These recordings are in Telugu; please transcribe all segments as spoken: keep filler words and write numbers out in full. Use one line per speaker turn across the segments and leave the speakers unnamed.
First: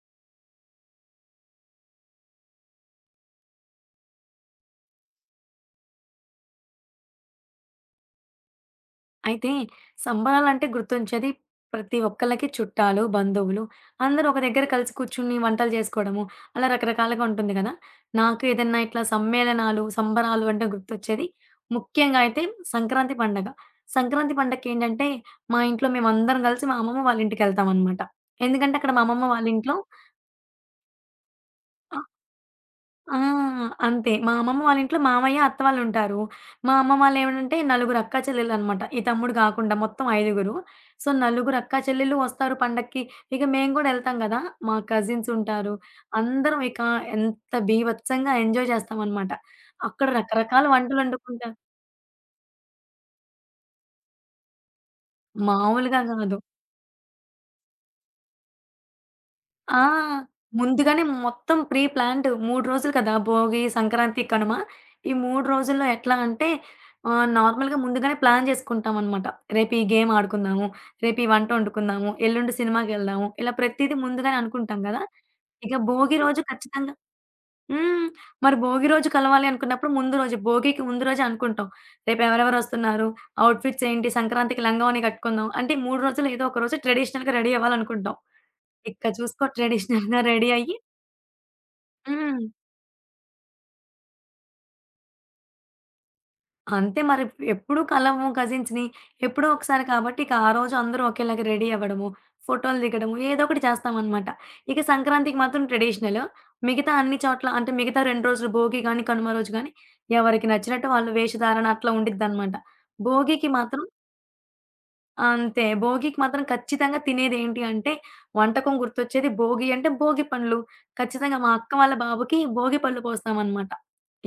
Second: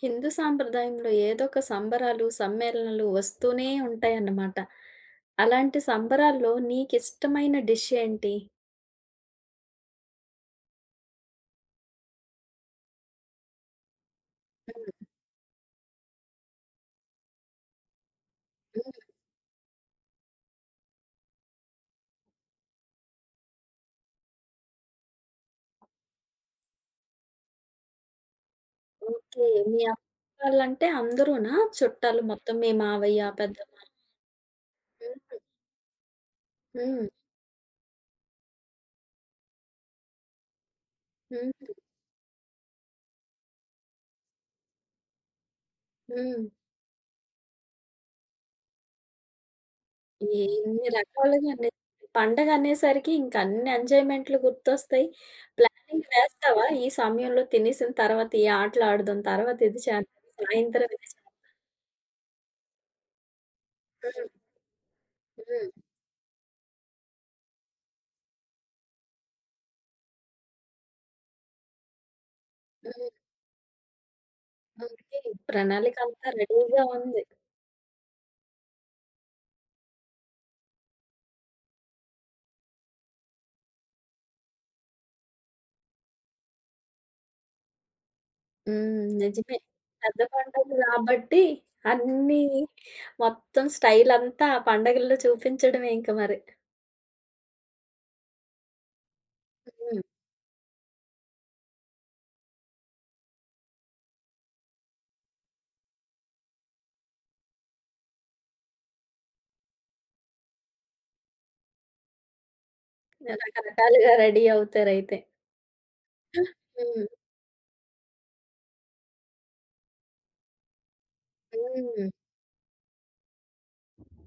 హిందూ సాంప్రదాయంలో ఏదో ఒక సంబరాలు, సమ్మేళనాలు వస్తూనే ఉంటాయన్నమాట. అలాంటి సంబరాల్లో నీకిష్టమైన డిష్ ఏంటి?
అయితే సంబరాలంటే గుర్తొచ్చేది ప్రతి ఒక్కళ్ళకి చుట్టాలు, బంధువులు అందరూ ఒక దగ్గర కలిసి
హ్మ్.
కూర్చుని వంటలు చేసుకోవడము, అలా రకరకాలుగా ఉంటుంది కదా! నాకు ఏదన్నా
హ్మ్.
ఇట్లా సమ్మేళనాలు, సంబరాలు అంటే గుర్తొచ్చేది ముఖ్యంగా అయితే సంక్రాంతి పండగ. సంక్రాంతి పండగకేంటంటే మా ఇంట్లో మేమందరం కలిసి మా అమ్మమ్మ వాళ్ళ ఇంటికెళ్తామనమాట. ఎందుకంటే అక్కడ మా అమ్మమ్మ
ఓకే.
వాళ్ళ ఇంట్లో
మీ అత్త వాళ్ళంటే అందరూనా? చుట్టాలు మొత్తం మీ
ఆ!
మావయ్య, పెద్దమ్మ.
అంతే. మా అమ్మమ్మ వాళ్ళ ఇంట్లో
హుహు.
మామయ్య, అత్త వాళ్ళుంటారు. మా అమ్మమ్మ
హ్మ్.
వాళ్ళేమనంటే నలుగురు అక్కా చెల్లెళ్ళనమాట. ఈ తమ్ముడు గాకుండా మొత్తం ఐదుగురు. సో, నలుగురు
హుహు.
అక్కా చెల్లెళ్ళు వస్తారు పండక్కి. ఇక మేము గూడా ఎళ్తాం గదా! మా కజిన్సుంటారు.
హ్మ్.
అందరం ఇక ఎంత బీభత్సంగా ఎంజాయ్ చేస్తామనమాట. అక్కడ రకరకాల
ఎన్ని రకాలుగా
వంటలొండుకుంటారు.
నే పండగ అనేసరికి ఇంక అన్ని ఎంజాయ్‌మెంట్లు గుర్తొస్తాయి.
మామూలుగా
ప్లానింగ్
గాదు.
వేస్తావా? ఈ సమయంలో తినేసిన తర్వాత ఈ ఆటలు ఆడుదాం, తర్వాత ఇది
ఆ!
చేద్దాం, సాయంత్రం
ముందుగానే
ఇది చేద్దాం.
మొత్తం ప్రీ ప్లాన్డ్ మూడు రోజులు కదా! భోగి, సంక్రాంతి,
హ్మ్.
కనుమ. ఈ మూడు
హ్మ్.
రోజుల్లో ఎట్లా అంటే ఆహ్, నార్మల్‌గా ముందుగానే ప్లాన్ జేసుకుంటామనమాట. రేపు ఈ గేమ్ ఆడుకుందాము, రేపు ఈ వంట వండుకుందాము, ఎల్లుండి
హ్మ్.
సినిమాకెళ్దాము. ఇలా ప్రతీది ముందుగానే అనుకుంటాం గదా!
ఓకే.
ఇక భోగి
ప్రణాళికంతా
రోజు
రెడీగా
ఖచ్చితంగా
ఉంది.
హ్మ్. మరి భోగి రోజు కలవాలి అనుకున్నప్పుడు ముందు రోజు భోగికి ముందు రోజే అనుకుంటాం. రేపు ఎవరెవరు వస్తున్నారు? అవుట్‌ఫిట్స్ ఏంటి? సంక్రాంతికి లంగావోని కట్టుకుందాం. అంటే మూడు రోజుల్లో ఏదో ఒక రోజు ట్రెడిషనల్‌గా రెడీ అవ్వాలనుకుంటాం.
హ్మ్.
ఇక్కడ చూసుకో
నిజమే.
ట్రెడిషనల్‌గా
పెద్ద
రెడీ
పండుగ
అయ్యి
గాబట్టి
హ్మ్.
అన్నీ మొత్తం స్టైలంతా ఆ పండగల్లో చూపించడమే ఇంక మరి.
అంతే మరి ఎప్పుడు కలవము కజిన్స్‌ని. ఎప్పుడో ఒకసారి
హ్మ్.
కాబట్టి ఇక ఆ రోజు అందరూ ఒకేలాగా రెడీ అవ్వడము, ఫోటోలు దిగడము ఏదో ఒకటి చేస్తామనమాట. ఇక సంక్రాంతికి మాత్రం ట్రెడిషనల్. మిగతా అన్ని చోట్ల అంటే మిగతా రెండు రోజులు భోగి గాని, కనుమ రోజు గాని ఎవరికి నచ్చినట్టు వాళ్ళు వేషధారణ అట్లా ఉండిద్దనమాట. భోగికి మాత్రం
రకరకాలుగా రెడీ అవుతారైతే.
అంతే. భోగికి మాత్రం ఖచ్చితంగా
హ్మ్.
తినేదేంటి అంటే, వంటకం గుర్తొచ్చేది భోగి అంటే, భోగి పండ్లు. ఖచ్చితంగా మా అక్క వాళ్ళ
హ్మ్.
బాబుకి భోగి పళ్ళు పోస్తామనమాట.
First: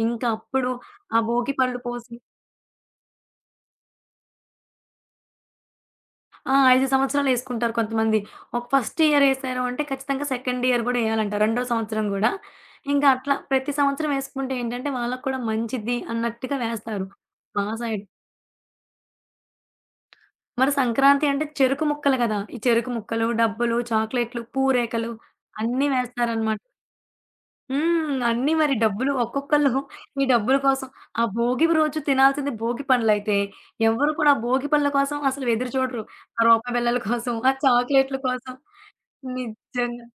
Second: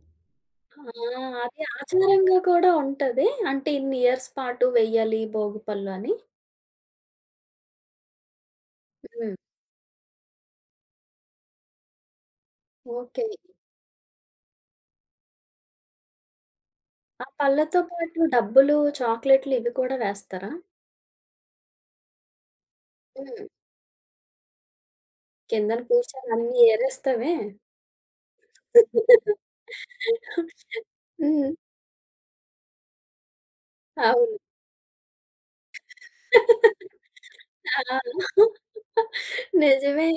ఇంకా అప్పుడు ఆ
ఆ!
భోగి
అది
పళ్ళు పోసి
ఆచారంగా కూడా ఉంటది. అంటే ఇన్ని ఇయర్స్ పాటు వెయ్యాలి భోగి పళ్ళు అని.
ఆ! ఐదు సంవత్సరాలేసుకుంటారు కొంతమంది. ఒక ఫస్ట్ ఇయర్
హ్మ్.
ఏశారు అంటే ఖచ్చితంగా సెకండ్ ఇయర్ గూడా ఎయాలంట. రెండో సంవత్సరం గూడా. ఇంకా
ఓకే.
అట్లా ప్రతి సంవత్సరం ఏసుకుంటే ఏంటంటే, వాళ్ళకి కూడా మంచిది అన్నట్టుగా వేస్తారు
ఆ
మా
పళ్ళతో
సైడ్.
పాటు డబ్బులు, చాక్లెట్లు ఇవి కూడా వేస్తారా?
మరి సంక్రాంతి అంటే చెరుకు ముక్కలు గదా! ఈ చెరుకు ముక్కలు,
హ్మ్.
డబ్బులు, చాక్లెట్లు, పూరేకలు
కిందన
అన్నీ
కూర్చొని అన్నీ
వేస్తారనమాట.
ఏరేస్తావే.
హ్మ్. అన్నీ మరి డబ్బులు ఒక్కొక్కళ్ళు ఈ డబ్బుల కోసం ఆ
హ్మ్.
భోగి రోజు తినాల్సింది భోగి పండ్లయితే, ఎవ్వరు కూడా
అవును.
భోగి పళ్ళ కోసం అసలు ఎదురు చూడరు. ఆ రూపాయి బిళ్ళల కోసం, ఆ
ఆ!
చాక్లెట్‌ల కోసం నిజంగా.
నిజమే.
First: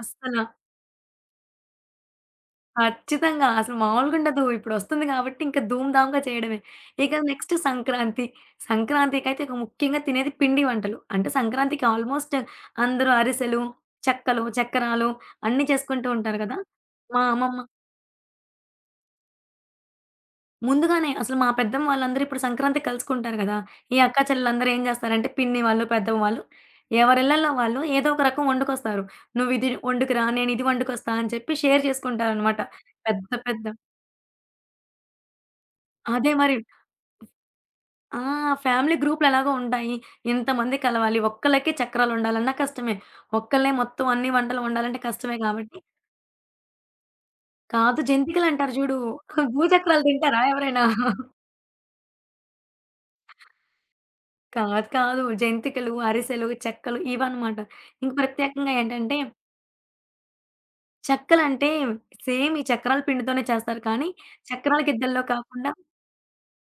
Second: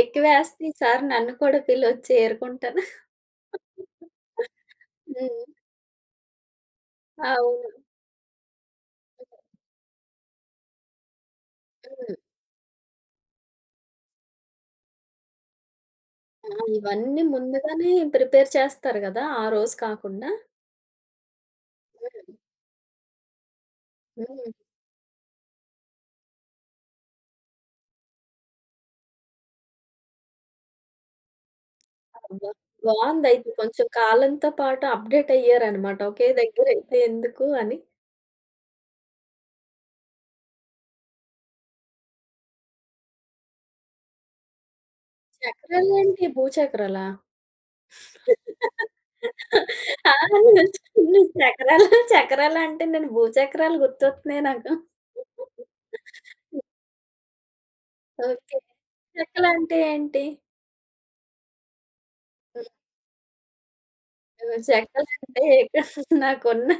అస్సల
ఎక్కువేస్తే ఈసారి నన్ను కూడా పిలవొచ్చు ఏరుకుంటాను.
ఖచ్చితంగా. అసలు మామూలుగా ఉండదు. ఇప్పుడొస్తుంది కాబట్టి
హ్మ్.
ఇంకా ధూమ్ ధామ్‌గా చేయడమే. ఇక నెక్స్ట్
అవును.
సంక్రాంతి. సంక్రాంతికైతే ఇక ముఖ్యంగా తినేది పిండి వంటలు. అంటే సంక్రాంతికి
హ్మ్.
ఆల్మోస్ట్ అందరూ అరిసెలు, చెక్కలు, చక్రాలు అన్నీ చేసుకుంటూ ఉంటారు
ఆ!
కదా! మా
ఇవన్నీ
అమ్మమ్మ
ముందుగానే ప్రిపేర్ చేస్తారు గదా! ఆ రోజు కాకుండా.
ముందుగానే అసలు మా పెద్దమ్మ వాళ్ళందరూ
హ్మ్.
ఇప్పుడు సంక్రాంతికి కలుసుకుంటారు గదా! ఈ అక్కా
హ్మ్.
చెల్లెలందరూ ఏం జేస్తారంటే పిన్ని వాళ్ళు, పెద్దమ్మ వాళ్ళు ఎవరిళ్ళలో వాళ్ళు ఏదో ఒక రకం వండుకొస్తారు. "నువ్విది వండుకురా, నేనిది వండుకొస్తా" అని చెప్పి షేర్
అబ్బా!
చేసుకుంటారనమాట. పెద్ద
బావుందయితే
పెద్ద
కొంచెం కాలంతో పాటు అప్‌డేట్ అయ్యారనమాట. ఒకే
అదే మరి.
దగ్గరైతే ఎందుకు అని.
ఆ! ఫ్యామిలీ గ్రూప్‌లు ఎలాగో ఉంటాయి. ఇంతమంది కలవాలి. ఒక్కళ్ళకే చక్రాలుండాలన్నా కష్టమే. ఒక్కళ్ళే మొత్తం అన్ని వంటలు వండాలంటే కష్టమే గాబట్టి
చక్రాలేంటి భూచక్రాలా?
కాదు జంతికలంటారు జూడు. భూచక్రాలు
ఆ!
తింటారా
నువ్వు
ఎవరైనా?
నువ్వు చక్రాలు, చక్రాలు అంటే నేను భూచక్రాలు గుర్తొస్తున్నాయి నాకు.
కాదు. కాదు. జంతికలు, అరిసెలు, చెక్కలు ఇవన్నమాట. ఇంక
ఓకే.
ప్రత్యేకంగా ఏంటంటే
చెక్కలంటే ఏంటి?
చెక్కలంటే సేమ్ ఈ చక్రాల పిండితోనే చేస్తారు. కానీ
హ్మ్.
చక్రాల గిద్దల్లో
చెక్కలంటే
కాకుండా
ఇక్కడ నాకున్న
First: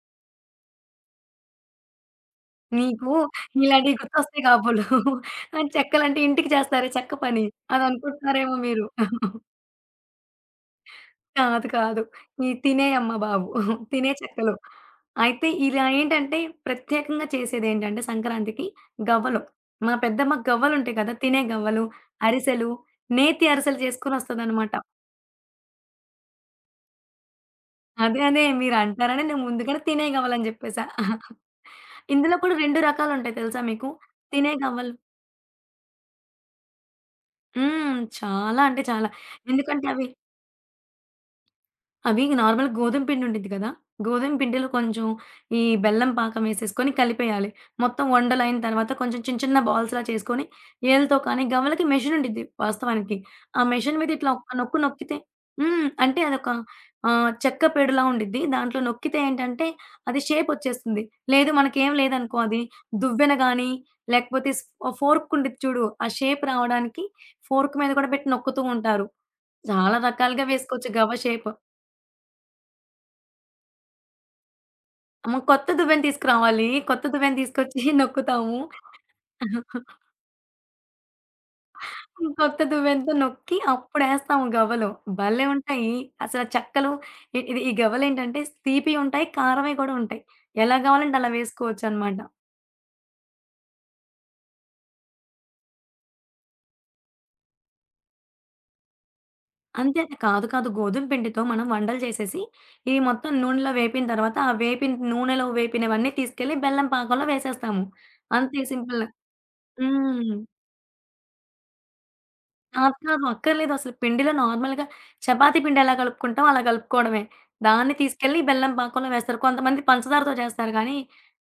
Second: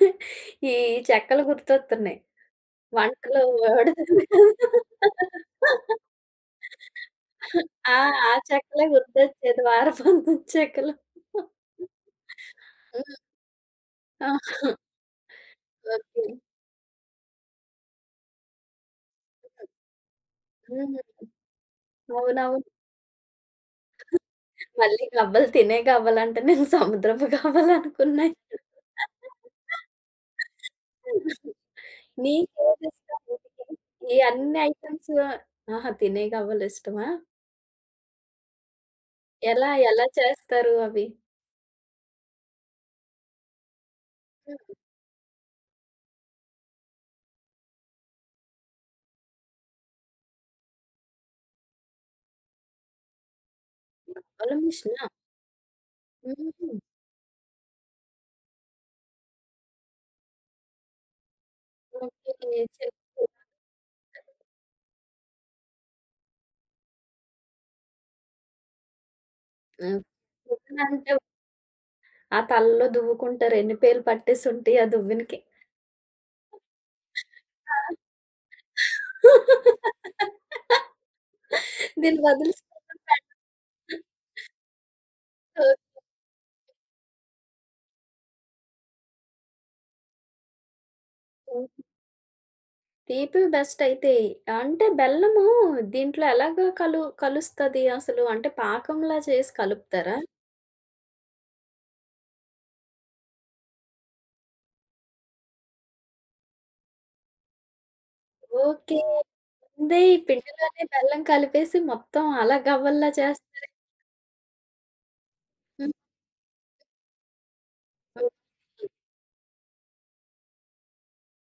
ఈ చెక్కలు గుర్తొస్తున్నాయి.
నీకు
వంటలో
ఇలాంటివి
వాడుతారు
గుర్తొస్తాయి కాబోలు.
కదా!
చెక్కలంటే ఇంటికి చేస్తారే చెక్క పని. అది
ఆ! ఆ
అనుకుంటున్నారేమో మీరు.
చెక్కలే గుర్తొచ్చేది. వారపొందం చెక్కలు.
కాదు. కాదు. ఈ తినేయమ్మ
హ్మ్.
బాబు. తినే
ఆ!
చెక్కలు. అయితే ఇలా
ఓకే.
ఏంటంటే ప్రత్యేకంగా చేసేదేంటంటే సంక్రాంతికి గవ్వలు. మా పెద్దమ్మకి గవ్వలుంటాయి
హ్మ్.
కదా! తినే గవ్వలు,
అవునవును.
అరిసెలు, నేతి అరిసెలు చేసుకొనొస్తదనమాట.
మళ్ళీ గవ్వలు తినే గవ్వలంటే నేను సముద్రపు
అదే.
గవ్వలనుకున్నా.
అదే. మీరంటారని నేను ముందుగానే తినే గవ్వలని జెప్పేసా. ఇందులో కూడా రెండు
నీకేదిష్టం
రకాలుంటాయి తెలుసా
ఇంతకి?
మీకు?
ఈ
తినే
అన్ని
గవ్వలు
ఐటెమ్స్. ఆహా! తినే గవ్వలిష్టమా?
హ్మ్. చాలా అంటే చాలా.
ఎలా
ఎందుకంటే అవి
ఎలా చేస్తారు అవి?
అవి నార్మల్‌గా గోధుమ పిండి ఉండిద్ది కదా! గోధుమ
హ్మ్.
పిండిలో కొంచెం ఈ బెల్లం పాకం వేసేసుకొని కలిపేయాలి. మొత్తం ఉండలైన తర్వాత కొంచెం చిన్న చిన్న బాల్స్‌లా చేసుకొని ఏళ్ళతో కానీ గవ్వలకి మెషిన్ ఉండిద్ది వాస్తవానికి. ఆ మెషిన్ మీద ఇట్లా ఒక్క
గవ్వల
నొక్కు
మిషనా?
నొక్కితే హ్మ్. అంటే అదొక
హుహు.
ఆహ్, చెక్క పేడులా ఉండిద్ది. దాంట్లో నొక్కితే ఏంటంటే అది షేప్ వచ్చేస్తుంది. లేదు మనకేం
ఓకే.
లేదనుకో అది
చెప్పు.
దువ్వెన గానీ, లేకపోతే స్ ఫోర్క్ ఉండిద్ది చూడు. ఆ షేప్ రావడానికి ఫోర్క్ మీద కూడా పెట్టి నొక్కుతూ ఉంటారు.
ఆ!
చాలా రకాలుగా వేసుకోవచ్చు
దువ్వెనంటే
గవ్వ షేప్.
ఆ తలలో దువ్వుకుంటారు. ఎన్ని పేలు పట్టేసి ఉంటాయి ఆ
అమ్మ!
దువ్వెనకి.
కొత్త దువ్వెన తీసుకురావాలి. కొత్త దువ్వెన తీసుకొచ్చి
ఆ!
నొక్కుతాము.
దీని బదులు
కొత్త
స్పూన్
దువ్వెనతో
పెడతారు.
నొక్కి అప్పుడేస్తాము గవ్వలు. భలే ఉంటాయి. అసల చెక్కలు ఇ ఇది ఈ గవ్వలేంటంటే తీపియి ఉంటాయి, కారమే కూడా ఉంటాయి. ఎలా కావాలంటే అలా వేసుకోవచ్చనమాట.
తీపివి బెస్ట్ అయితే. అంటే బెల్లము దీంట్లో ఎలాగా కలు కలుస్తది అసలు? అంటే పాకంలా చేసి
అంతే
కలుపుతారా?
కాదు కాదు. గోధుమ పిండితో మనం వండలు చేసేసి, ఇవి మొత్తం నూనెలో వేపిన తర్వాత, ఆ వేపిన నూనెలో వేపినవన్నీ తీసుకెళ్ళి బెల్లం పాకంలో వేసేస్తాము. అంతే
ఓకే.
సింపుల్.
ముందే ఈ
హ్మ్.
పిండిలోనే బెల్లం కలిపేసి మొత్తం అలా
కాదు.
గవ్వల్లా
కాదు.
చేస్తారు.
అక్కర్లేదసలు. పిండిలో నార్మల్‌గా చపాతీ పిండి
హ్మ్.
ఎలా కలుపుకుంటాం అలా కలుపుకోవడమే. దాన్ని తీసుకెళ్ళి బెల్లం
ఓకే.
పాకంలో వేస్తారు. కొంతమంది పంచదారతో చేస్తారు కానీ,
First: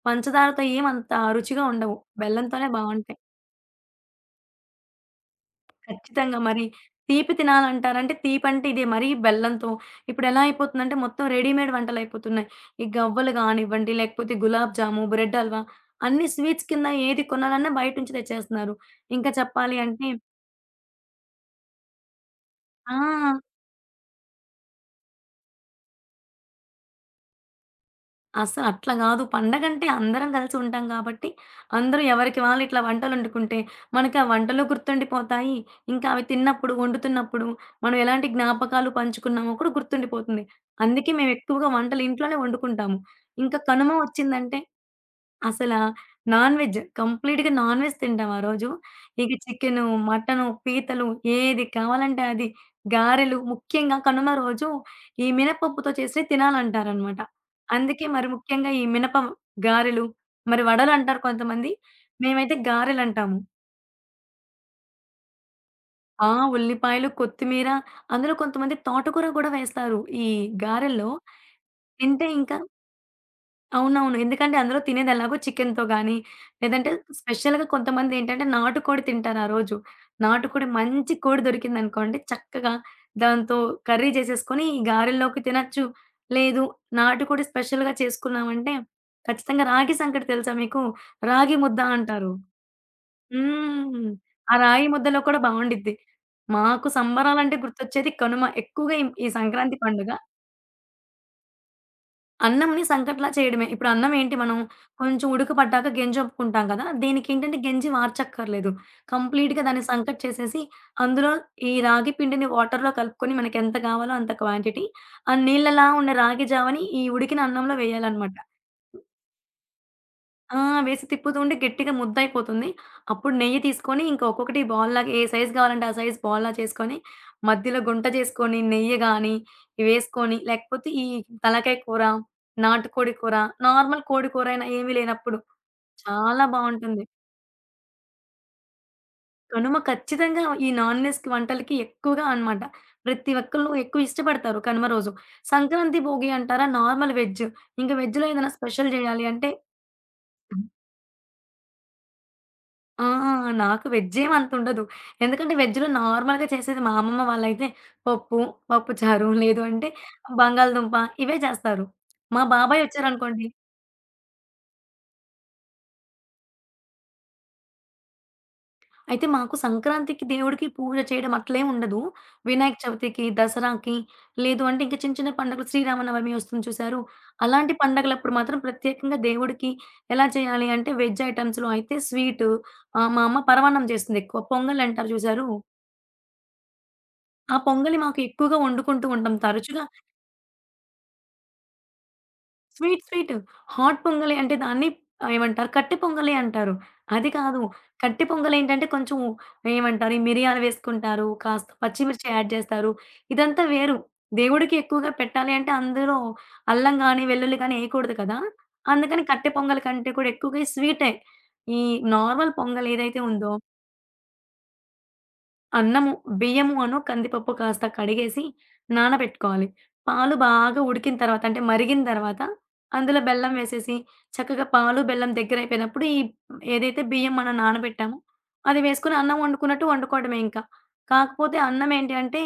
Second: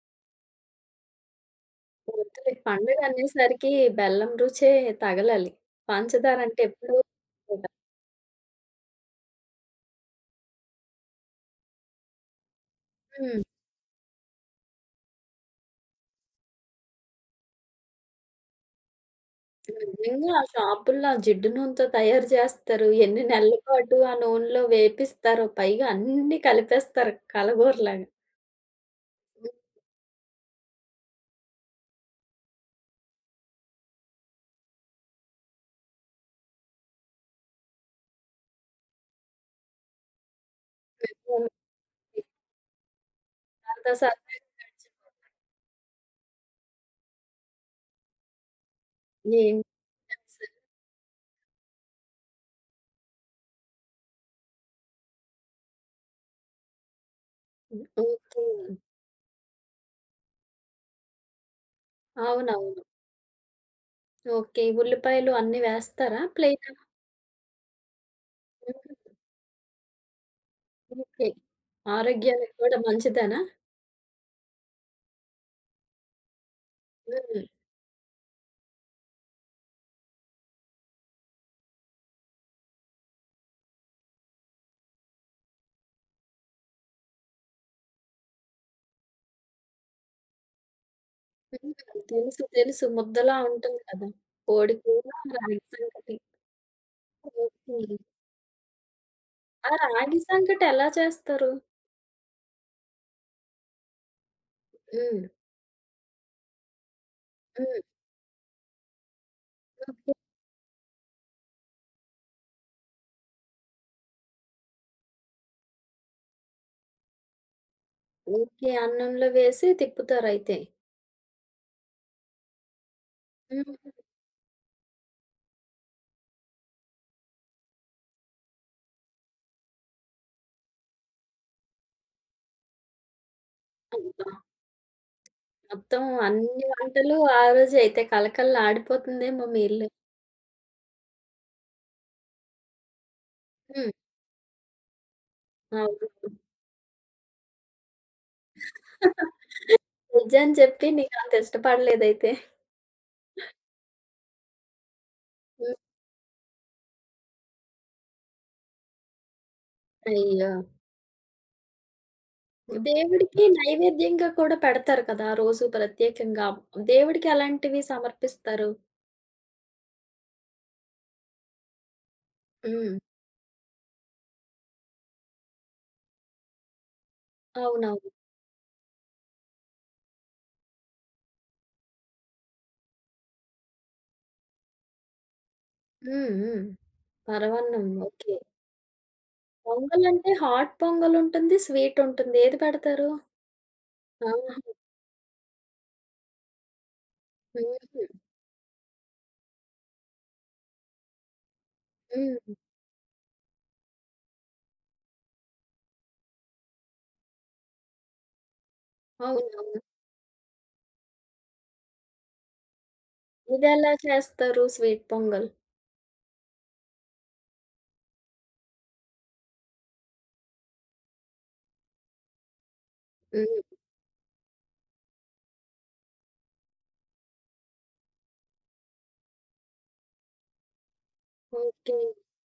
పంచదారతో ఏమంత రుచిగా ఉండవు.
వద్దులే
బెల్లంతోనే
పండుగ
బావుంటాయి.
అనేసరికి బెల్లం రుచే తగలాలి.
ఖచ్చితంగా
పంచదార అంటే
మరి
ఎప్పుడూ
తీపి
కదా!
తినాలంటారంటే తీపంటే ఇదే మరీ బెల్లంతో. ఇప్పుడెలా అయిపోతుందంటే మొత్తం రెడీమేడ్ వంటలయిపోతున్నాయి. ఈ గవ్వలు
హ్మ్.
గానివ్వండి, లేకపోతే గులాబ్ జాము, బ్రెడ్ హల్వా అన్నీ స్వీట్స్ కింద ఏది కొనాలన్నా బయట నుంచి తెచ్చేస్తున్నారు. ఇంకా చెప్పాలి అంటే
నిజంగా ఆ షాపుల్లో ఆ జిడ్డు నూనెతో తయారు చేస్తారు.
ఆ!
ఎన్ని నెలల పాటు ఆ నూనెలో వేపిస్తారో పైగా అన్నీ కలిపేస్తారు కలగూరలాగా.
అసలు అట్లా గాదు. పండగంటే అందరం కలిసి ఉంటాం గాబట్టి, అందరూ ఎవరికి వాళ్ళు ఇట్లా వంటలొండుకుంటే, మనకి ఆ వంటలు గుర్తుండిపోతాయి. ఇంకా అవి తిన్నప్పుడు, వండుతున్నప్పుడు మనం ఎలాంటి జ్ఞాపకాలు పంచుకున్నామో కూడా గుర్తుండిపోతుంది. అందుకే
ఓకే.
మేమెక్కువగా వంటలు ఇంట్లోనే వండుకుంటాము. ఇంకా కనుమ
అంతా సరదాగా
వచ్చిందంటే
గడిచిపోతుంది.
అసలా నాన్ వెజ్. కంప్లీట్‌గా నాన్ వెజ్ తింటాం ఆ రోజు. ఇక
ఏం
చికెను, మటను,
చేస్తారు?
పీతలు ఏది కావాలంటే అది. గారెలు ముఖ్యంగా కనుమ రోజు ఈ మినపప్పుతో చేసినవి తినాలంటారనమాట.
హ్మ్.
అందుకే మరి
ఓకే.
ముఖ్యంగా ఈ మినప గారెలు, మరి వడలంటారు కొంతమంది. మేమైతే
అవునవును.
గారెలంటాము.
ఓకే. ఉల్లిపాయలు అన్నీ వేస్తారా?
ఆ!
ప్లెయినా?
ఉల్లిపాయలు, కొత్తిమీర అందులో కొంతమంది
హుహు.
తోటకూర గూడా వేస్తారు. ఈ గారెల్లో
ఓకే.
తింటే
ఆరోగ్యానికి
ఇంకా
కూడా మంచిదేనా?
అవునవును. ఎందుకంటే అందరూ తినేదెలాగో చికెన్‌తో గానీ, లేదంటే
హ్మ్.
స్పెషల్‌గా కొంతమందేంటంటే నాటుకోడి తింటారు ఆ రోజు. నాటుకోడి మంచి కోడి దొరికిందనుకోండి, చక్కగా దాంతో కర్రీ చేసేసుకొని ఈ గారెల్లోకి తినొచ్చు. లేదు నాటుకోడి స్పెషల్‌గా చేసుకున్నామంటే, ఖచ్చితంగా రాగి సంకటి తెలుసా మీకు? రాగి
హ్మ్.
ముద్ద అంటారు.
తెలుసు. తెలుసు. ముద్దలా ఉంటుంది
హ్మ్.
కదా!
ఆ
కోడి
రాగి
కూర,
ముద్దలో కూడా
రాగి
బావుండిద్ది.
సంకటి.
మాకు సంబరాలంటే
ఓకే.
గుర్తొచ్చేది కనుమ. ఎక్కువగా ఈ ఈ
ఆ
సంక్రాంతి పండుగ
రాగి సంకటి ఎలా చేస్తారు?
అన్నంని సంకట్లా చేయడమే. ఇప్పుడు అన్నం ఏంటి మనం
హ్మ్.
కొంచెం ఉడకపడ్డాక గెంజొంపుకుంటాం కదా! దీనికేంటంటే
హ్మ్.
గెంజి మార్చక్కర్లేదు. కంప్లీట్‌గా దాన్ని
ఓకే.
సంకట్ చేసేసి, అందులో ఈ రాగి పిండిని వాటర్‌లో కలుపుకొని మనకెంత కావాలో అంత క్వాంటిటీ. ఆ నీళ్ళలా ఉన్న రాగి జావని ఈ ఉడికిన అన్నంలో వేయాలనమాట.
ఓకే. అన్నంలో వేసి తిప్పుతారయితే.
ఆ! వేసి తిప్పుతూ ఉంటే గట్టిగా ముద్దయిపోతుంది. అప్పుడు నెయ్యి
హుహు.
తీసుకొని ఇంకా ఒక్కొక్కటి బాల్‌లాగా ఏ సైజ్ కావాలంటే ఆ సైజ్ బాల్‌లా చేసుకొని, మధ్యలో గుంట చేసుకొని నెయ్యి గాని ఇవేసుకొని, లేకపోతే ఈ తలకాయ కూర, నాటుకోడి కూర, నార్మల్ కోడి
అబ్బా!
కూరైనా ఏమీ లేనప్పుడు
మొత్తం
చాలా
అన్ని
బావుంటుంది.
వంటలు ఆ రోజే అయితే కళకళలాడిపోతుందేమో మీ
కనుమ
ఇల్లు.
ఖచ్చితంగా ఈ నాన్ వెజ్‌కి వంటలకి ఎక్కువగా అనమాట. ప్రతి ఒక్కళ్ళు
హ్మ్.
ఎక్కువ ఇష్టపడతారు కనుమ రోజు. సంక్రాంతి,
అవును.
భోగి అంటారా నార్మల్ వెజ్. ఇంక వెజ్‌లో ఏదైనా స్పెషల్ జేయాలి అంటే
నిజాన్ని చెప్పి నీకంత ఇష్టపడలేదైతే.
ఆ! నాకు వెజ్జేం అంతుండదు. ఎందుకంటే
హ్మ్.
వెజ్‌లో నార్మల్‌గా చేసేది మా అమ్మమ్మ వాళ్ళైతే పప్పు, పప్పుచారు లేదు అంటే
అయ్యో!
బంగాళదుంప ఇవే చేస్తారు. మా బాబాయ్
దేవుడికి
ఒచ్చారనుకోండి
నైవేద్యంగా కూడా పెడతారు కదా! ఆ రోజు ప్రత్యేకంగా. దేవుడికి ఎలాంటివి సమర్పిస్తారు?
అయితే మాకు సంక్రాంతికి దేవుడికి పూజ చేయడం అట్లేం ఉండదు. వినాయక
హ్మ్.
చవితికి, దసరాకి లేదు అంటే ఇంకా చిన్న చిన్న పండుగలు శ్రీరామనవమి ఒస్తుంది చూసారు? అలాంటి
అవునవును.
పండగలప్పుడు మాత్రం ప్రత్యేకంగా దేవుడికి ఎలా చేయాలి అంటే వెజ్ ఐటెమ్స్‌లో అయితే స్వీటు ఆహ్, మా అమ్మ పరమాన్నం చేస్తుంది ఎక్కువ. పొంగల్ అంటారు చూసారు?
హ్మ్. హ్మ్.
ఆ
పరమాన్నం.
పొంగలి మాకు
ఓకే.
ఎక్కువగా వండుకుంటూ ఉంటాం తరచుగా
పొంగలంటే హాట్ పొంగలుంటుంది, స్వీటుంటుంది. ఏది
స్వీట్,
పెడతారు?
స్వీట్. హాట్ పొంగలి అంటే
ఆహా!
దాన్ని ఆహ్, ఏమంటారు కట్టె పొంగలి అంటారు. అది కాదు.
హుహు.
కట్టె పొంగలేంటంటే కొంచెం ఏమంటారు? ఈ మిరియాలు వేసుకుంటారు. కాస్త పచ్చిమిర్చి
హ్మ్.
యాడ్ చేస్తారు. ఇదంతా వేరు. దేవుడికి ఎక్కువగా పెట్టాలి అంటే అందులో అల్లం గాని, వెల్లుల్లి గాని ఏయకూడదు కదా! అందుకని కట్టె
అవునవును.
పొంగలి కంటే కూడా ఎక్కువగా ఈ స్వీటే. ఈ నార్మల్ పొంగల్ ఏదైతే ఉందో
ఇదెలా చేస్తారు స్వీట్ పొంగల్?
అన్నము, బియ్యమును, కందిపప్పు కాస్త కడిగేసి నానబెట్టుకోవాలి. పాలు బాగా ఉడికిన తర్వాత అంటే మరిగిన తర్వాత అందులో బెల్లం
హ్మ్.
వేసేసి చక్కగా పాలు, బెల్లం దగ్గరైపోయినప్పుడు ఈ ఏదైతే బియ్యం మనం నానబెట్టామో అది వేసుకొని అన్నం వండుకున్నట్టు వండుకోవడమే ఇంకా. కాకపోతే అన్నం
ఓకే.
ఏంటి అంటే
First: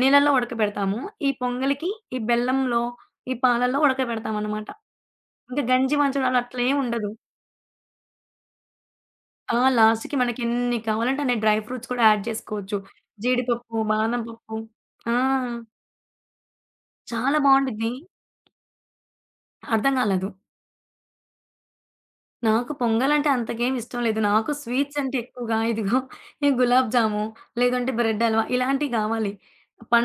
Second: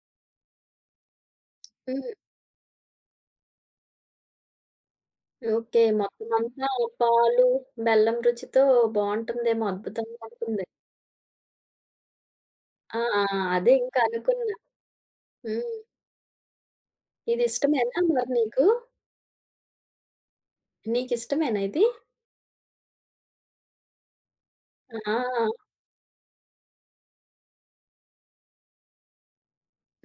నీళ్ళలో ఉడకబెడతాము. ఈ పొంగలికి
హ్మ్.
ఈ బెల్లంలో, ఈ పాలల్లో ఉడకబెడతామనమాట. ఇంక
ఓకే.
గంజి వంచడాలు
మొత్తమంతా
అట్లేం ఉండదు.
పాలు, బెల్లం రుచితో
ఆ!
బావుంటుందేమో
లాస్ట్‌కి
అద్భుతంగా ఉంటుంది.
మనకెన్ని కావాలంటే అన్ని డ్రై ఫ్రూట్స్ కూడా యాడ్ చేసుకోవచ్చు.
ఆ! ఆ! అదే
జీడిపప్పు,
ఇంకా
బాదం పప్పు.
అనుకున్నా.
ఆ!
హ్మ్.
చాలా
ఇది
బావుండిద్ది.
ఇష్టమేనా మరి నీకు?
అర్థం కాలేదు.
నీకిష్టమేనా ఇది?
నాకు పొంగలంటే అంతకేమి ఇష్టం లేదు. నాకు స్వీట్స్
ఆ!
అంటే ఎక్కువగా ఇదిగో ఈ గులాబ్ జాము, లేదంటే బ్రెడ్ హల్వా ఇలాంటివి కావాలి.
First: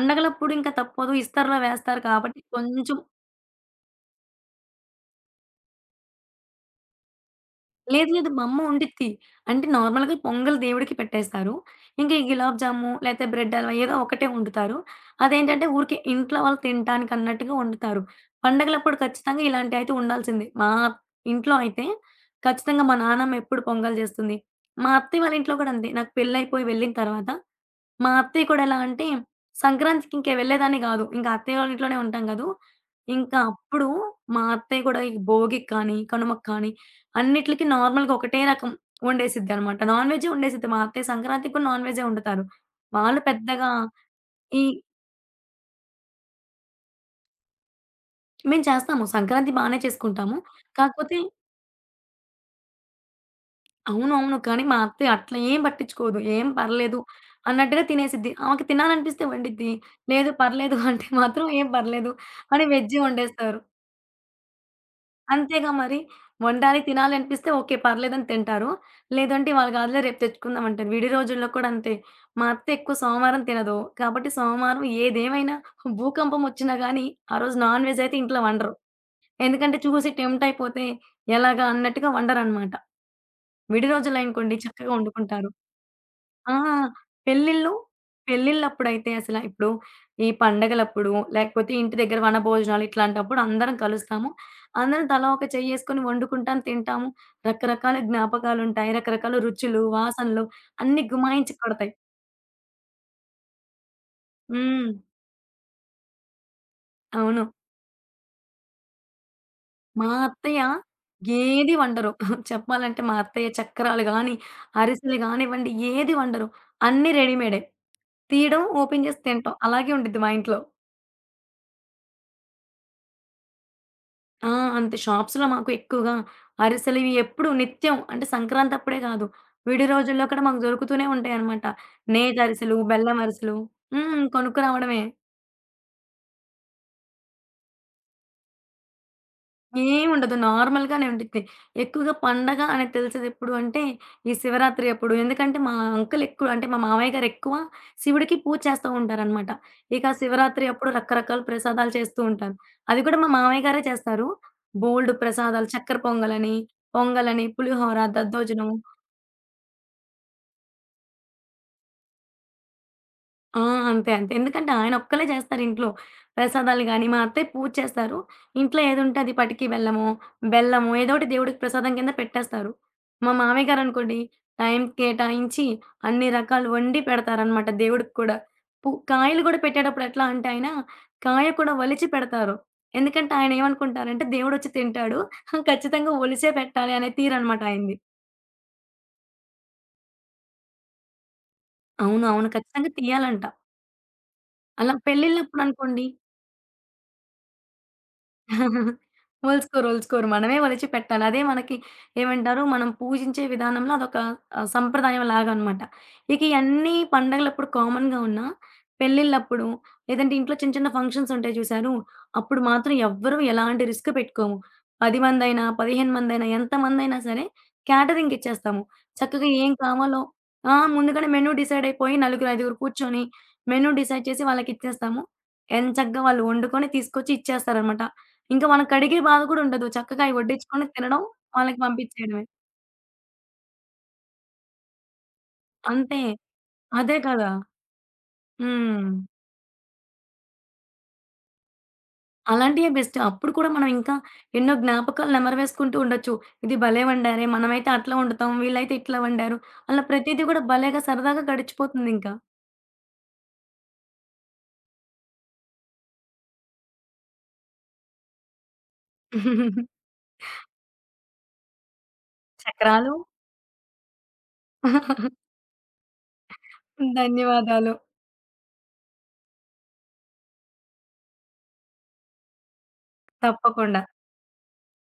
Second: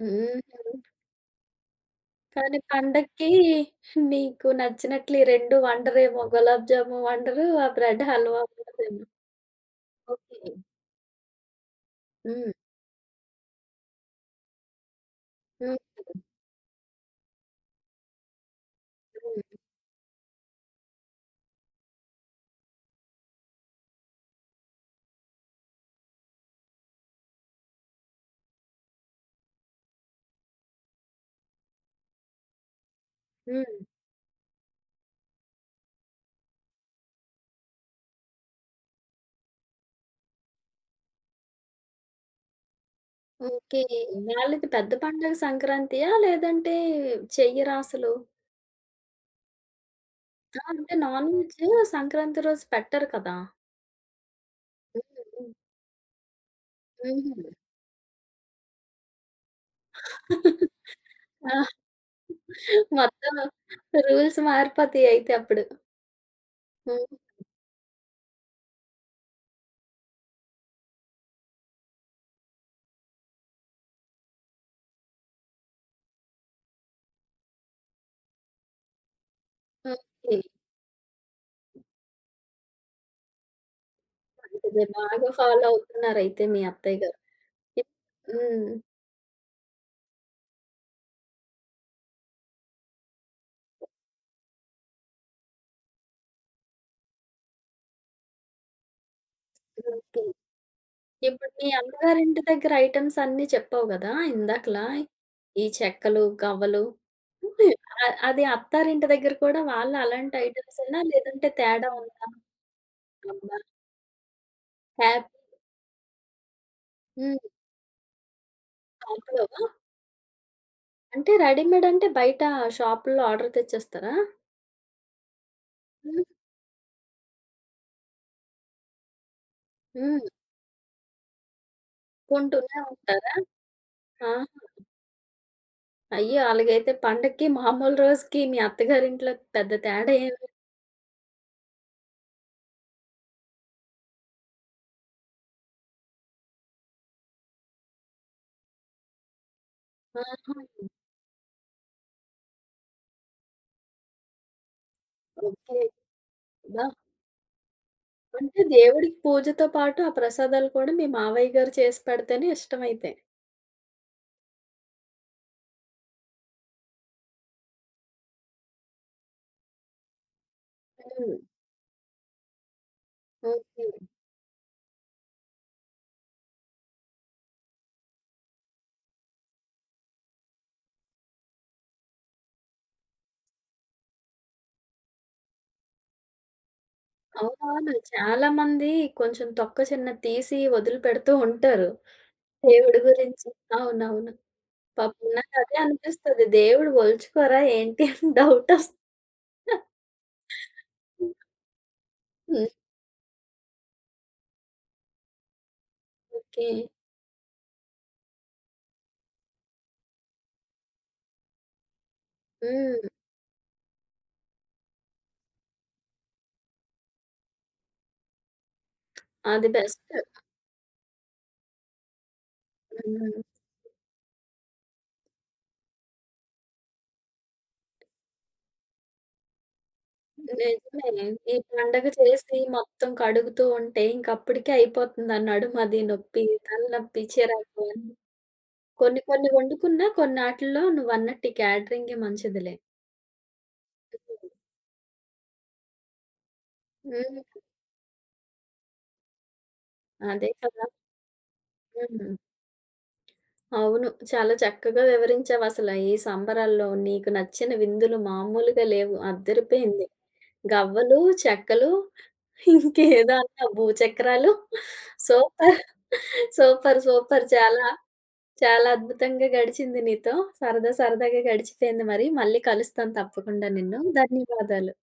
హుహు.
ఇంకా తప్పదు. ఇస్తర్లో వేస్తారు కాబట్టి
కానీ
కొంచెం
పండక్కి నీకు నచ్చినట్లు ఈ రెండూ వండరేమో, గులాబ్ జామున్ వండరు, ఆ బ్రెడ్
లేదు. లేదు. మా
హల్వా
అమ్మ
ఉండదేమో.
వండిద్ది. అంటే నార్మల్‌గా
ఓకే.
పొంగల్ దేవుడికి పెట్టేస్తారు. ఇంక ఈ
హ్మ్.
గులాబ్ జాము లేతే బ్రెడ్ హల్వా ఏదో ఒకటే వండుతారు. అదేంటంటే
హ్మ్.
ఊరికే ఇంట్లో వాళ్ళు తినటానికి అన్నట్టుగా వండుతారు. పండగలప్పుడు ఖచ్చితంగా
హ్మ్.
ఇలాంటివైతే ఉండాల్సిందే. మా ఇంట్లో అయితే ఖచ్చితంగా మా నాన్నమ్మ ఎప్పుడు పొంగల్ చేస్తుంది. మా అత్తయ్య వాళ్ళ ఇంట్లో కూడా అంతే. నాకు పెళ్లయిపోయి వెళ్ళిన తర్వాత మా అత్తయ్య కూడా ఎలా అంటే సంక్రాంతికి ఇంక వెళ్ళేదాన్ని గాదు. ఇంక అత్తయ్య వాళ్ళ ఇంట్లోనే ఉంటాం గదూ! ఇంకా
హ్మ్.
అప్పుడు మా అత్తయ్య కూడా ఈ భోగికి కానీ, కనుమకి కానీ అన్నిట్లకి నార్మల్‌గా ఒకటే రకం వండేసిద్దనమాట. నాన్ వెజ్జే వండేసిద్ది. మా అత్తయ్య సంక్రాంతికి కూడా నాన్ వెజ్జే వండుతారు. వాళ్ళు పెద్దగా
ఓకే.
ఈ
వాళ్ళది పెద్ద పండగ సంక్రాంతియా? లేదంటే చెయ్యరా అసలు?
మేము చేస్తాము. సంక్రాంతి బానే చేసుకుంటాము.
ఆ! అంటే
కాకపోతే
నాన్ వెజ్ సంక్రాంతి రోజు పెట్టరు కదా!
అవునవును. కానీ మా
హ్మ్.
అత్తయ్య అట్లా
హ్మ్.
ఏం పట్టించుకోదు. ఏం పర్లేదు
హుహు.
అన్నట్టుగా తినేసిద్ది. ఆమెకి తినాలనిపిస్తే వండిద్ది. లేదు పర్లేదు అంటే మాత్రం
ఆ!
ఏం పర్లేదు అని వెజ్జే
మొత్తం
వండేస్తారు.
రూల్స్ మారిపోతాయి అయితే అప్పుడు.
అంతేగా మరి. వండాలి,
హ్మ్.
తినాలి అనిపిస్తే ఓకే. పర్లేదని తింటారు. లేదంటే ఇవాళ కాదులే రేపు తెచ్చుకుందాం అంటారు. విడి రోజుల్లో కూడా అంతే. మా అత్త ఎక్కువ సోమవారం తినదు. కాబట్టి సోమవారం ఏదేమైనా భూకంపం వచ్చినా గానీ, ఆ రోజు నాన్ వెజ్ అయితే ఇంట్లో వండరు. ఎందుకంటే
హ్మ్.
చూసి
ఓకే.
టెంప్ట్ అయిపోతే ఎలాగా అన్నట్టుగా వండరనమాట. విడి రోజులనుకోండి
మంచిదే,
చక్కగా
బాగా
వండుకుంటారు.
ఫాలో అవుతున్నారయితే
ఆ!
మీ అత్తయ్య గారు.
పెళ్ళిళ్ళు
ఇప్ హ్మ్.
పెళ్ళిళ్ళప్పుడైతే అసల ఇప్పుడు ఈ పండగలప్పుడు, లేకపోతే ఇంటి దగ్గర వనభోజనాలు ఇట్లాంటప్పుడు అందరం కలుస్తాము. అందరం తలా ఒక చెయ్యేసుకొని వండుకుంటాం, తింటాము. రకరకాల జ్ఞాపకాలుంటాయి. రకరకాల రుచులు,
హ్మ్. ఓకే.
వాసనలు అన్నీ
ఇప్పుడు
గుమాయించి
మీ
కొడతాయి.
అమ్మగారింటి దగ్గర ఐటెమ్స్ అన్నీ చెప్పావు గదా! ఇందాకలా.
హ్మ్.
ఈ చెక్కలు, గవ్వలు.
అవును.
అ అది అత్తారింటి దగ్గర కూడా వాళ్ళు
మా
అలాంటి
అత్తయ్య
ఐటెమ్సేనా, లేదంటే
ఏది
తేడా
వండరు.
ఉందా?
చెప్పాలంటే మా అత్తయ్య
అబ్బా!
చక్కరాలు గానీ, అరిసెలు
హ్యాపీ.
గానివ్వండి ఏది వండరు. అన్నీ
హ్మ్.
రెడీమేడే. తీయడం, ఓపెన్ జేసి తింటాం.
కాపులోవా?
అలాగే ఉండిద్ది మా ఇంట్లో.
అంటే రెడీమేడ్ అంటే బయట షాపుల్లో ఆర్డర్ తెచ్చేస్తారా?
ఆ! అంతే. షాప్స్‌లో మాకు ఎక్కువగా
హ్మ్.
అరిసెలివి ఎప్పుడు నిత్యం అంటే సంక్రాంతప్పుడే కాదు. విడి
హ్మ్.
రోజుల్లో కూడా మాకు దొరుకుతూనే ఉంటాయనమాట. నేతరిసెలు,
కొంటూనే
బెల్లం
ఉంటారా?
అరిసెలు హ్మ్.
ఆహా!
కొనుక్కురావడమే.
అయ్యో! అలాగైతే పండక్కి మామూలు రోజుకి మీ అత్తగారింట్లో పెద్ద తేడా
ఏముండదు.
ఏమి?
నార్మల్‌గానే ఉండిద్ది. ఎక్కువగా పండగ అనేది తెలిసేదెప్పుడు అంటే, ఈ శివరాత్రి అప్పుడు. ఎందుకంటే, మా అంకుల్ ఎక్కువ అంటే, మా మామయ్య గారు ఎక్కువ శివుడికి పూజ చేస్తూ ఉంటారనమాట. ఇక శివరాత్రి
ఆహా!
అప్పుడు రకరకాల ప్రసాదాలు చేస్తూ ఉంటారు. అది కూడా మా మామయ్య గారే చేస్తారు. బోలెడు ప్రసాదాలు
ఓకే.
చక్కెర పొంగలని,
అబ్బా!
పొంగలని, పులిహోర,
అంటే
దద్దోజనం
దేవుడికి పూజతో పాటు ఆ ప్రసాదాలు కూడా మీ మావయ్య గారు చేసి పెడితేనే ఇష్టమైతే.
ఆ! అంతే. అంతే. ఎందుకంటే ఆయన ఒక్కళ్ళే చేస్తారు ఇంట్లో. ప్రసాదాలు గాని, మా అత్తయ్య పూజ చేస్తారు. ఇంట్లో ఏదుంటే అది పటికి బెల్లమో, బెల్లమో ఏదోకటి
హ్మ్.
దేవుడికి ప్రసాదం కింద పెట్టేస్తారు. మా మామయ్య
ఓకే.
గారనుకోండి టైం కేటాయించి అన్ని రకాలు వండి పెడతారనమాట దేవుడికి కూడా. పు కాయలు గూడా పెట్టేటప్పుడు ఎట్లా అంటే ఆయన కాయ కూడా ఒలిచి పెడతారు. ఎందుకంటే ఆయన ఏమనుకుంటారంటే దేవుడొచ్చి తింటాడు. ఖచ్చితంగా ఒలిచే పెట్టాలి అనే తీరనమాట
అవునవును.
ఆయనది.
చాలా మంది కొంచెం తొక్క చిన్నది తీసి వదిలిపెడుతూ ఉంటారు.
అవును. అవును. ఖచ్చితంగా
దేవుడి
తీయాలంట.
గురించి. అవునవును.
అలా
పాపం నాకదే
పెళ్ళిళ్ళప్పుడనుకోండి
అనిపిస్తది. దేవుడు ఒలుచుకోరా ఏంటి అని డౌటొస్తది.
ఒలుచుకోరు. ఒలుచుకోరు. మనమే ఒలిచి పెట్టాలి. అదే మనకి ఏమంటారు, మనం పూజించే విధానంలో అదొక ఆహ్, సంప్రదాయంలాగా అనమాట. ఇక
ఓకే.
ఇయన్నీ పండగలప్పుడు కామన్‌గా ఉన్నా, పెళ్ళిళ్ళప్పుడు లేదంటే ఇంట్లో చిన్న చిన్న ఫంక్షన్స్ ఉంటాయి చూసారు? అప్పుడు మాత్రం
హ్మ్.
ఎవ్వరు ఎలాంటి రిస్క్ పెట్టుకోము. పది మందైనా, పదిహేను మందైనా, ఎంతమందైనా సరే క్యాటరింగ్ ఇచ్చేస్తాము. చక్కగా
అది
ఏం
బెస్ట్.
కావాలో ఆ! ముందుగానే మెనూ డిసైడ్ అయిపోయి నలుగురు, ఐదుగురు కూర్చొని
హ్మ్.
మెనూ డిసైడ్ చేసి వాళ్ళకిచ్చేస్తాము. ఎంచక్కా వాళ్ళు వండుకొని తీసుకొచ్చి ఇచ్చేస్తారనమాట. ఇంక మనం కడిగే బాధ కూడా ఉండదు. చక్కగా అయి
నిజమే.
వడ్డించుకొని తినడం,
ఈ
వాళ్ళకి
పండగ
పంపించేయడమే.
చేసి మొత్తం కడుగుతూ ఉంటే ఇంకప్పటికే అయిపోతుంది. ఆ నడుమది
అంతే.
నొప్పి,
అదే
తలనొప్పి,
కదా!
చిరాకు అని.
హ్మ్.
కొన్ని కొన్ని వండుకున్నా, కొన్నాటిల్లో నువ్వన్నట్టు ఈ క్యాటరింగే మంచిదిలే.
అలాంటియే బెస్ట్. అప్పుడు కూడా మనం ఇంకా
హ్మ్.
ఎన్నో జ్ఞాపకాలు నెమరవేసుకుంటూ ఉండొచ్చు. ఇది భలే
హ్మ్.
వండారే! మనమైతే అట్లా వండుతాం. వీళ్ళైతే ఇట్లా వండారు. అలా ప్రతీది
అదే
కూడా
కదా!
భలేగా సరదాగా
హ్మ్.
గడిచిపోతుందింకా.
అవును. చాలా చక్కగా వివరించావసల. ఈ సంబరాల్లో నీకు నచ్చిన విందులు మామూలుగా లేవు. అద్దరిపోయింది. గవ్వలు, చెక్కలు,
చక్రాలు
ఇంకేదో అన్నారు భూచక్రాలు. సూపర్. సూపర్. సూపర్. చాలా,
ధన్యవాదాలు.
చాలా అద్భుతంగా గడిచింది నీతో. సరదా సరదాగా గడిచిపోయింది మరి. మళ్ళీ కలుస్తాను తప్పకుండా నిన్ను.
తప్పకుండా.
ధన్యవాదాలు.